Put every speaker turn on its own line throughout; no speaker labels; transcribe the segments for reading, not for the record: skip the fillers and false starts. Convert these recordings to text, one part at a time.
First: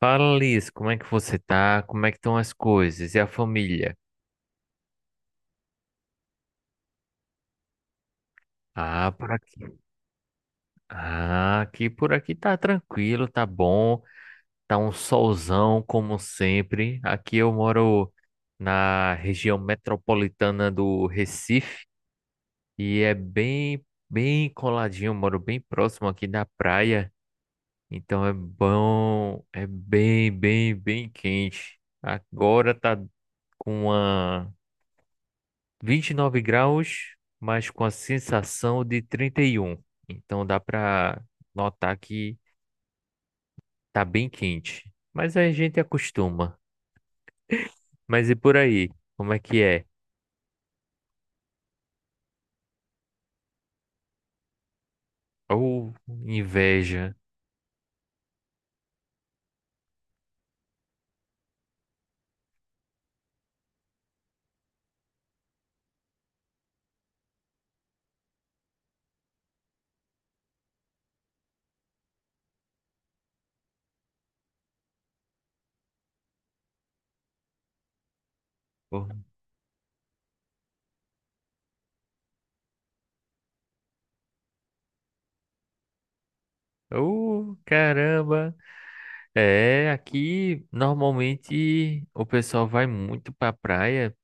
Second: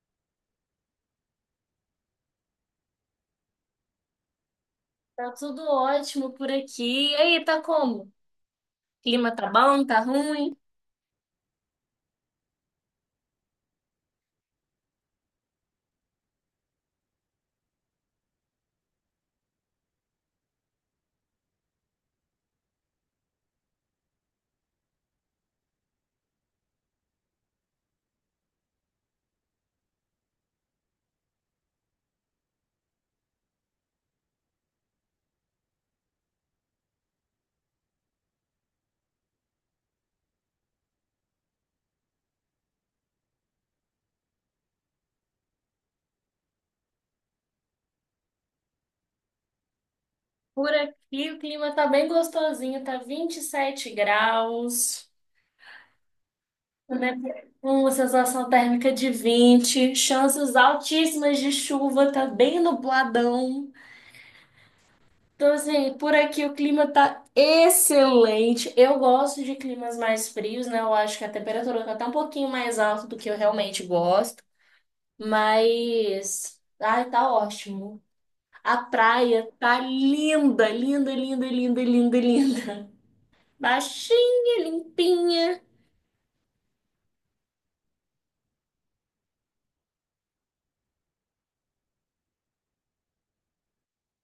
Fala, Liz, como é que você tá? Como é que estão as coisas? E a família?
Tá tudo ótimo por aqui. E aí, tá como?
Ah, por
Clima tá
aqui.
bom, tá ruim?
Ah, aqui por aqui tá tranquilo, tá bom. Tá um solzão, como sempre. Aqui eu moro na região metropolitana do Recife e é bem, bem coladinho. Eu moro bem próximo aqui da praia, então é bom, é bem, bem, bem quente. Agora tá com uma. 29 graus, mas com a sensação de 31. Então dá para notar que tá bem quente. Mas a gente acostuma. Mas e por aí? Como é que é?
Por aqui o clima tá bem gostosinho, tá 27 graus,
Ou inveja.
né? Uma sensação térmica de 20, chances altíssimas de chuva, tá bem nubladão. Então, assim, por aqui o clima tá excelente. Eu gosto de climas mais frios, né? Eu acho que a temperatura tá até um pouquinho mais alta do que eu realmente gosto, mas. Ai, tá ótimo. A
Ou
praia tá linda, linda, linda, linda, linda, linda. Baixinha, limpinha.
ou, caramba. É, aqui normalmente o pessoal vai muito pra praia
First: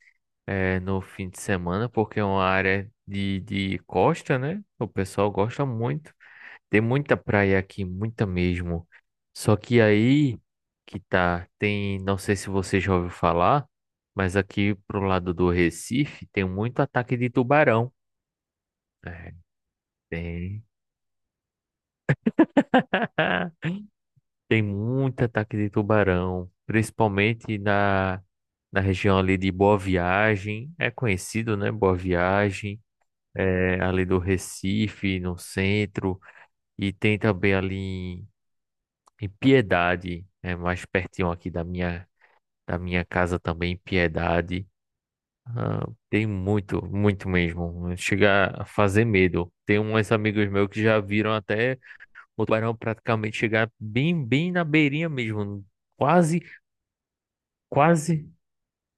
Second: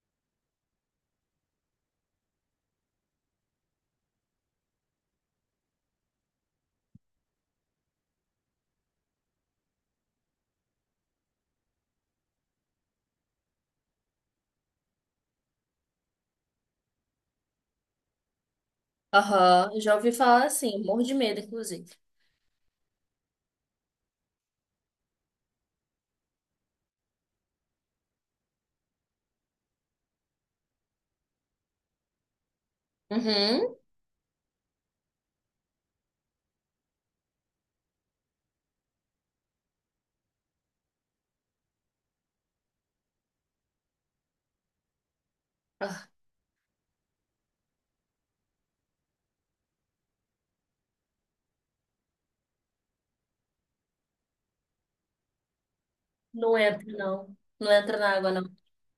é, no fim de semana, porque é uma área de costa, né? O pessoal gosta muito. Tem muita praia aqui, muita mesmo. Só que aí que tá, tem, não sei se você já ouviu falar, mas aqui pro lado do Recife tem muito ataque de tubarão. É,
Aham, já ouvi falar,
tem.
assim, morro de medo, inclusive.
Tem muito ataque de tubarão, principalmente na região ali de Boa Viagem. É conhecido, né? Boa Viagem,
Uhum.
é, ali do Recife, no centro, e tem também ali em Piedade, é mais pertinho aqui da minha casa também, Piedade. Ah,
Ah,
tem muito, muito mesmo. Chega a fazer medo. Tem uns amigos meus que já viram até o tubarão praticamente chegar bem, bem na beirinha mesmo. Quase,
não entra, não. Não entra na
quase,
água, não.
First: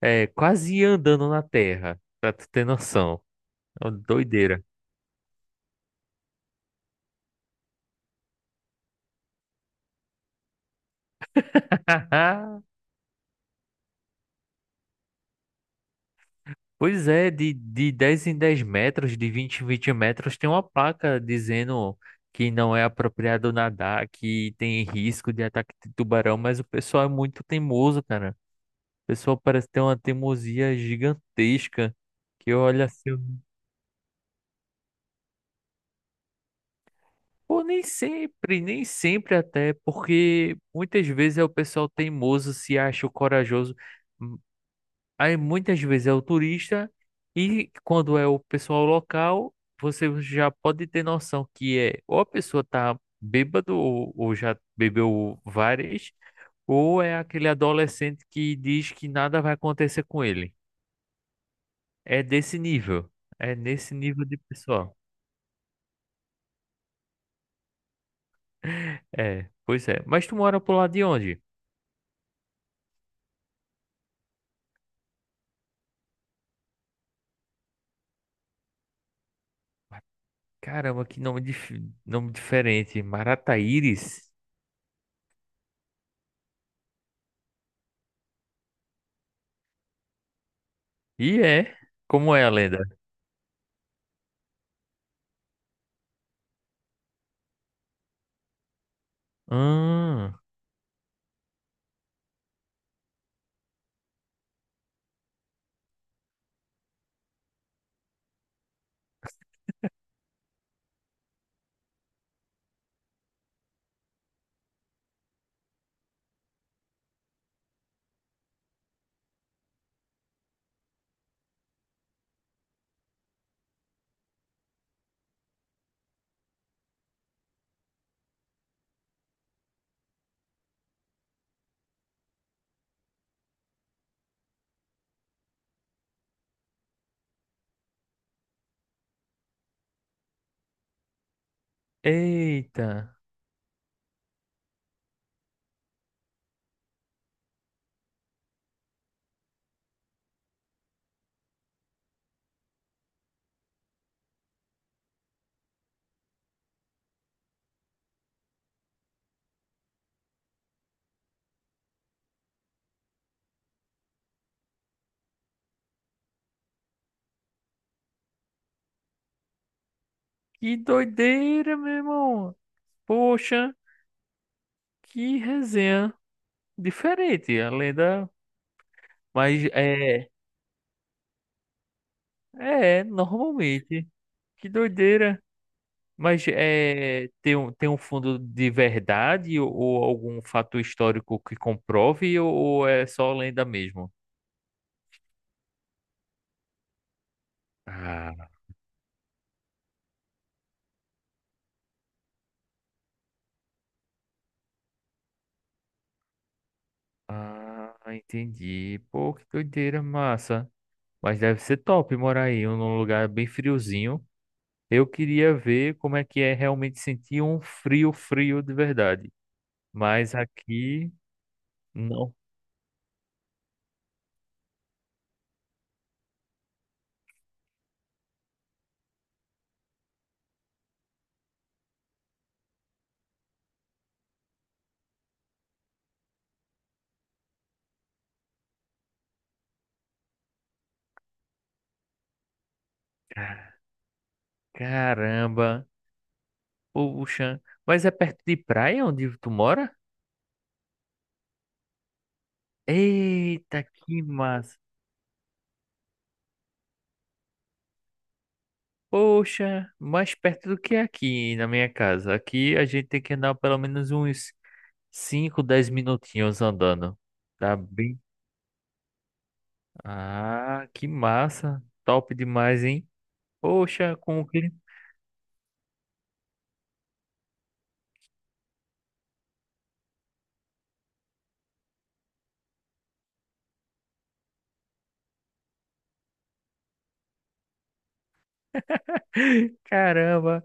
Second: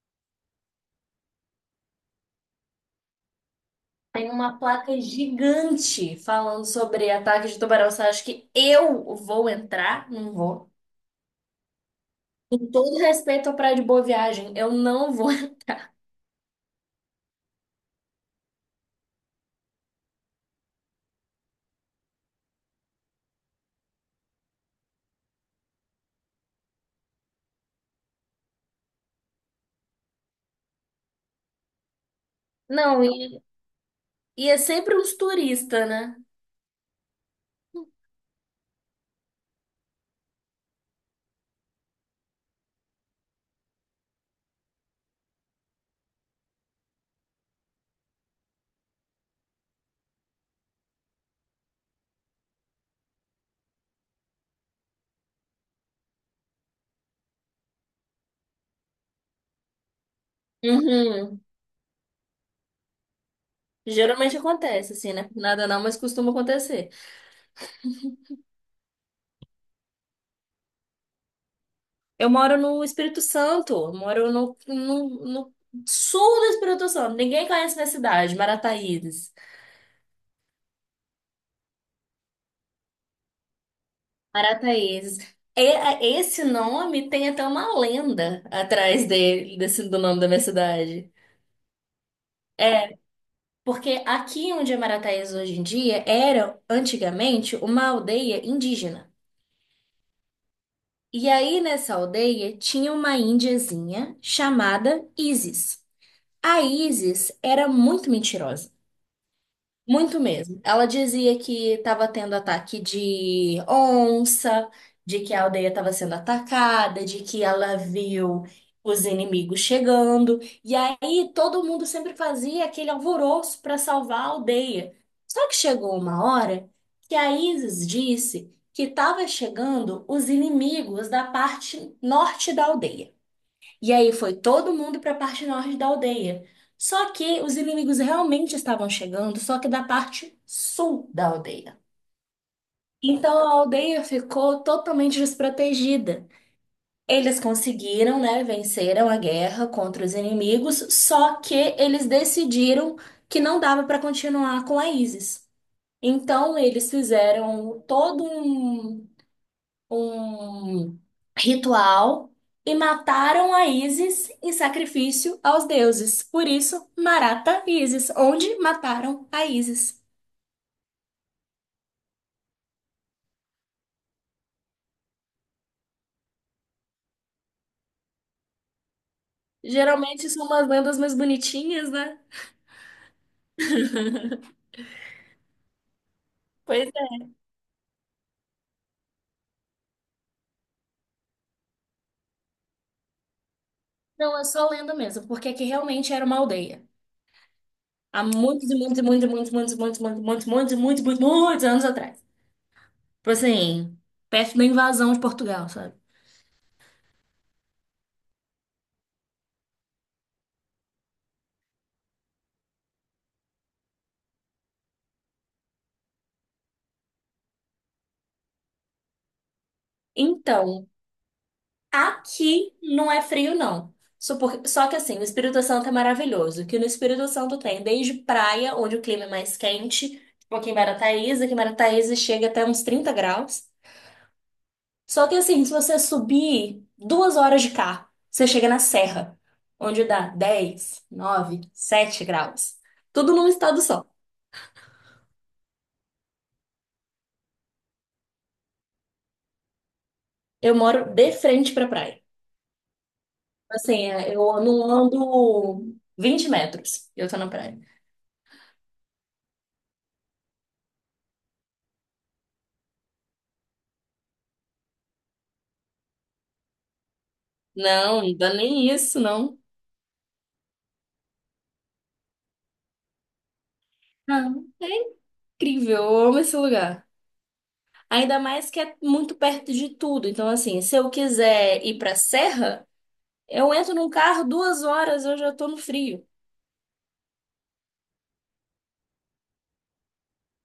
quase andando na terra, pra tu ter noção. É uma
Tem uma
doideira.
placa gigante falando sobre ataque de tubarão. Você acha que eu vou entrar? Não vou. Com todo respeito à Praia de Boa Viagem, eu não vou.
Pois é, de 10 em 10 metros, de 20 em 20 metros, tem uma placa dizendo que não é apropriado nadar, que tem risco de ataque de tubarão, mas o pessoal é muito teimoso, cara. O pessoal parece ter uma teimosia gigantesca, que olha assim,
Não, e é sempre uns turistas, né?
pô, nem sempre, nem sempre até, porque muitas vezes é o pessoal teimoso, se acha o corajoso. Aí muitas vezes é o turista e quando é o pessoal local, você já pode ter noção que é ou a pessoa tá bêbado ou já bebeu várias, ou é aquele adolescente que diz que nada vai acontecer com ele.
Uhum.
É desse nível. É nesse nível de
Geralmente acontece,
pessoal.
assim, né? Nada não, mas costuma acontecer.
É, pois é. Mas tu mora pro lado de onde?
Eu moro no Espírito Santo, eu moro no sul do Espírito Santo. Ninguém conhece minha cidade, Marataízes.
Caramba, que nome, nome diferente. Marataíris?
Marataízes. Esse nome tem até uma lenda atrás dele, desse, do nome da minha cidade.
E é. Como é a lenda?
Porque aqui onde é Marataízes hoje em dia era, antigamente, uma aldeia indígena.
Ah,
E aí nessa aldeia tinha uma índiazinha chamada Isis. A Isis era muito mentirosa. Muito mesmo. Ela dizia que estava tendo ataque de onça, de que a aldeia estava sendo atacada, de que ela viu os inimigos chegando. E aí todo mundo sempre fazia aquele alvoroço para salvar a aldeia. Só que chegou uma hora que a Isis disse que estava chegando os inimigos da parte norte da aldeia. E aí foi todo mundo para a parte norte da aldeia. Só que os inimigos realmente estavam chegando, só que da parte sul da aldeia.
eita.
Então a aldeia ficou totalmente desprotegida. Eles conseguiram, né, venceram a guerra contra os inimigos, só que eles decidiram que não dava para continuar com a ISIS. Então eles fizeram todo um ritual e mataram a Ísis em sacrifício aos deuses. Por isso, Marata e Ísis, onde mataram a Ísis.
Que doideira, meu irmão. Poxa, que resenha diferente, a lenda. Mas é,
Geralmente são umas lendas mais bonitinhas, né?
é, normalmente. Que doideira. Mas
Pois é.
é, tem um fundo de verdade ou algum fato histórico que comprove ou é só lenda mesmo?
Não, é só lenda mesmo, porque aqui realmente era uma aldeia. Há
Ah,
muitos e muitos e muitos e muitos e muitos e muitos e muitos e muitos e muitos e muitos muitos anos atrás. Tipo assim, perto da invasão de Portugal, sabe?
ah, entendi. Pô, que doideira, massa. Mas deve ser top morar aí num lugar bem friozinho. Eu queria ver como é que é realmente sentir um frio, frio de verdade. Mas
Então,
aqui, não.
aqui não é frio, não. Só que, assim, o Espírito Santo é maravilhoso. Que no Espírito Santo tem desde praia, onde o clima é mais quente, tipo aqui em Marataízes chega até uns 30 graus. Só que, assim, se você subir 2 horas de carro, você chega na serra, onde dá 10, 9, 7 graus. Tudo num estado só.
Caramba. Puxa. Mas é perto de praia onde tu mora?
Eu moro de frente pra praia.
Eita,
Assim,
que
é, eu
massa.
não ando 20 metros, eu tô na praia.
Poxa, mais perto do que aqui na minha casa. Aqui a gente tem que andar pelo menos uns 5, 10 minutinhos andando. Tá bem?
Não, não dá nem isso, não.
Ah, que massa. Top demais, hein? Poxa, com o
Não,
que?
é incrível, eu amo esse lugar. Ainda mais que é muito perto de tudo. Então, assim, se eu quiser ir pra serra, eu entro num carro 2 horas, eu já tô no frio.
Caramba,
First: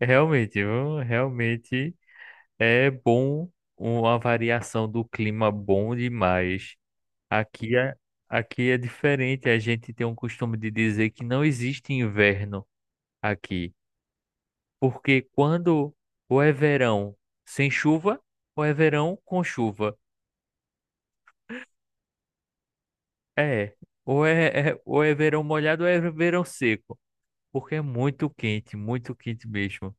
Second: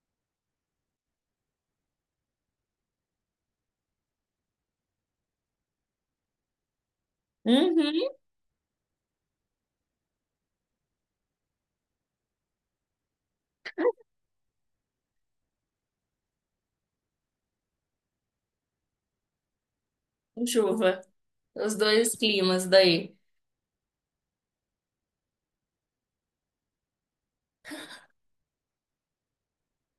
realmente, viu? Realmente é bom uma variação do clima bom demais. Aqui é,
Uhum,
aqui é diferente, a gente tem um costume de dizer que não existe inverno aqui, porque quando ou é verão sem chuva, ou é verão com chuva.
com chuva. Os dois climas daí.
É, ou é verão molhado ou é verão seco, porque é muito quente mesmo.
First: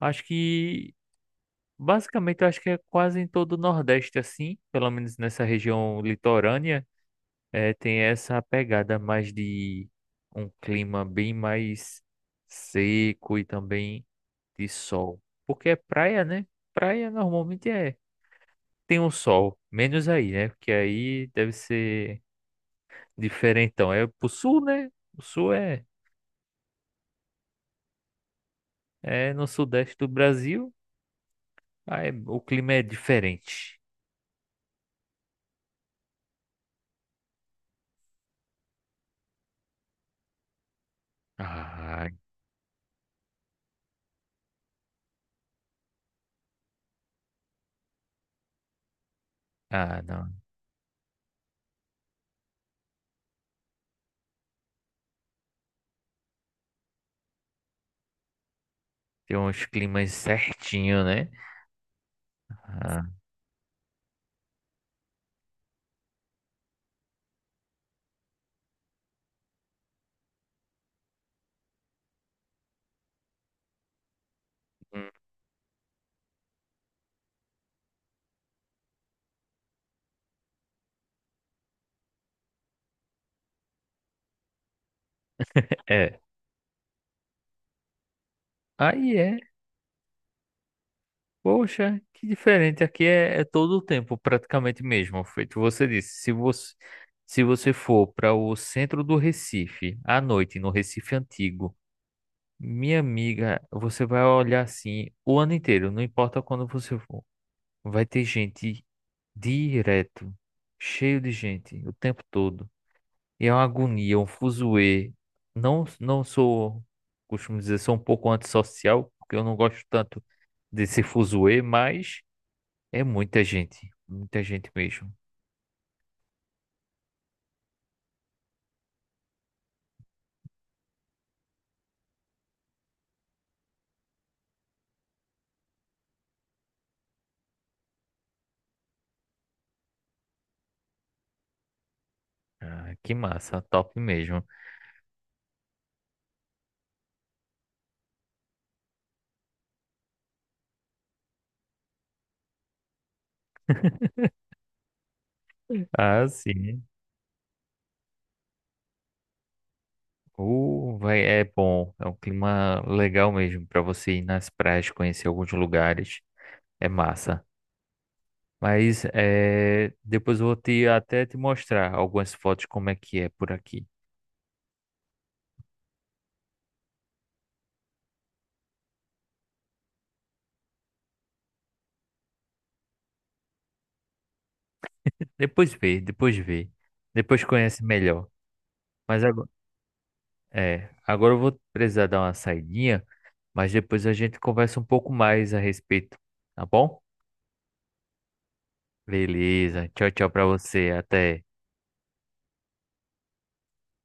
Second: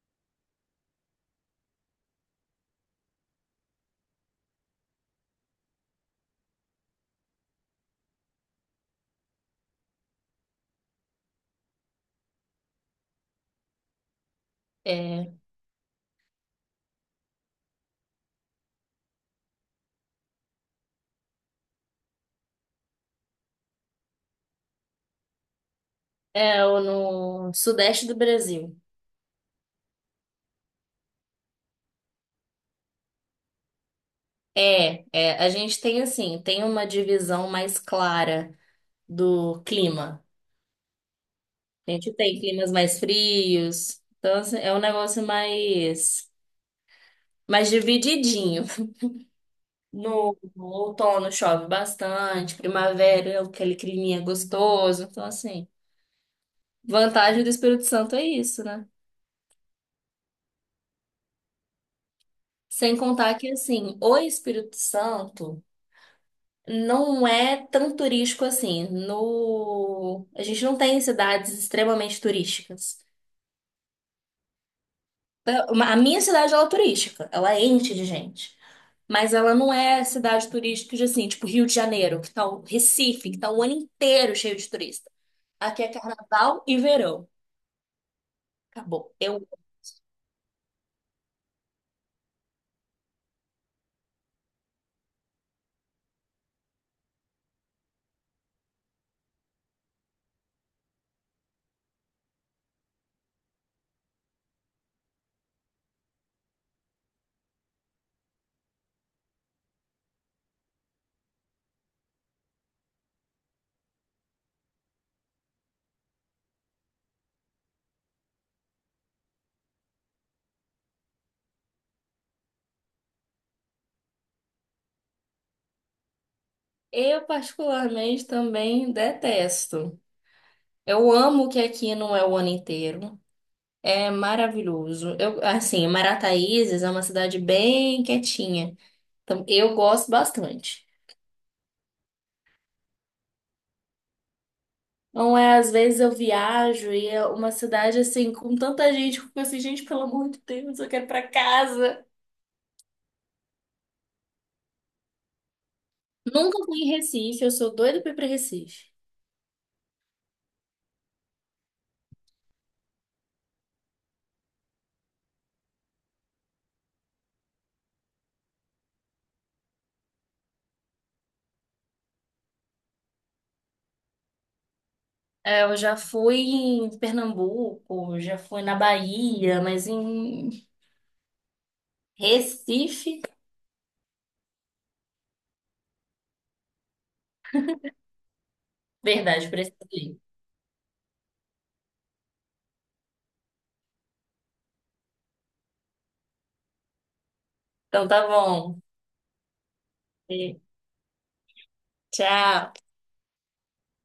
Acho que Basicamente, eu acho que é quase em todo o Nordeste assim, pelo menos nessa região litorânea, é, tem essa pegada mais de um clima bem mais seco e também de sol.
É,
Porque é praia, né? Praia normalmente é tem um sol, menos aí, né? Porque aí deve ser diferentão. É pro sul, né? O sul é,
é o no sudeste do Brasil.
é no sudeste do Brasil, aí o clima é diferente.
É, é, a gente tem assim, tem uma divisão mais clara do clima. A
Ah,
gente tem climas mais frios. Então, assim, é um negócio mais divididinho.
ah,
No
não.
outono chove bastante, primavera é aquele climinha gostoso. Então, assim, vantagem do Espírito Santo é isso, né?
Tem uns climas certinho, né?
Sem
Ah,
contar que, assim, o Espírito Santo não é tão turístico assim. No... A gente não tem cidades extremamente turísticas. A minha cidade, ela é turística, ela é enche de gente. Mas ela não é cidade turística, de, assim, tipo Rio de Janeiro, que tá o Recife, que tá o ano inteiro cheio de turista. Aqui é
é.
carnaval e verão. Acabou.
Aí é.
Eu,
Poxa, que diferente. Aqui é todo o tempo, praticamente mesmo. Feito você disse. Se você for para o centro do Recife, à noite, no Recife Antigo, minha amiga, você vai olhar assim o ano inteiro, não importa quando você for. Vai ter gente direto, cheio de gente, o tempo todo. E é uma agonia, é um fuzuê. Não, não sou, costumo dizer, sou um pouco antissocial, porque eu não gosto tanto desse fuzuê, mas é muita gente mesmo.
eu particularmente também detesto. Eu amo que aqui não é o ano inteiro. É maravilhoso. Eu, assim, Marataízes é uma cidade bem quietinha. Então, eu gosto bastante.
Ah, que massa, top mesmo.
Não é, às vezes eu viajo e é uma cidade assim, com tanta gente, eu fico assim, gente, pelo amor de Deus, eu quero ir pra casa.
Ah,
Nunca fui
sim.
em Recife, eu sou doida pra ir pra Recife.
Vai, é bom, é um clima legal mesmo para você ir nas praias, conhecer alguns lugares. É massa. Mas é, depois eu vou até te mostrar algumas fotos como é que é por aqui.
É, eu já fui em Pernambuco, já fui na Bahia, mas em Recife?
Depois vê, depois vê. Depois conhece melhor. Mas agora,
Verdade, preciso ir.
é, agora eu vou precisar dar uma saidinha, mas depois a gente conversa um pouco mais a respeito, tá bom?
Então tá bom.
Beleza. Tchau, tchau pra
E
você. Até.
tchau.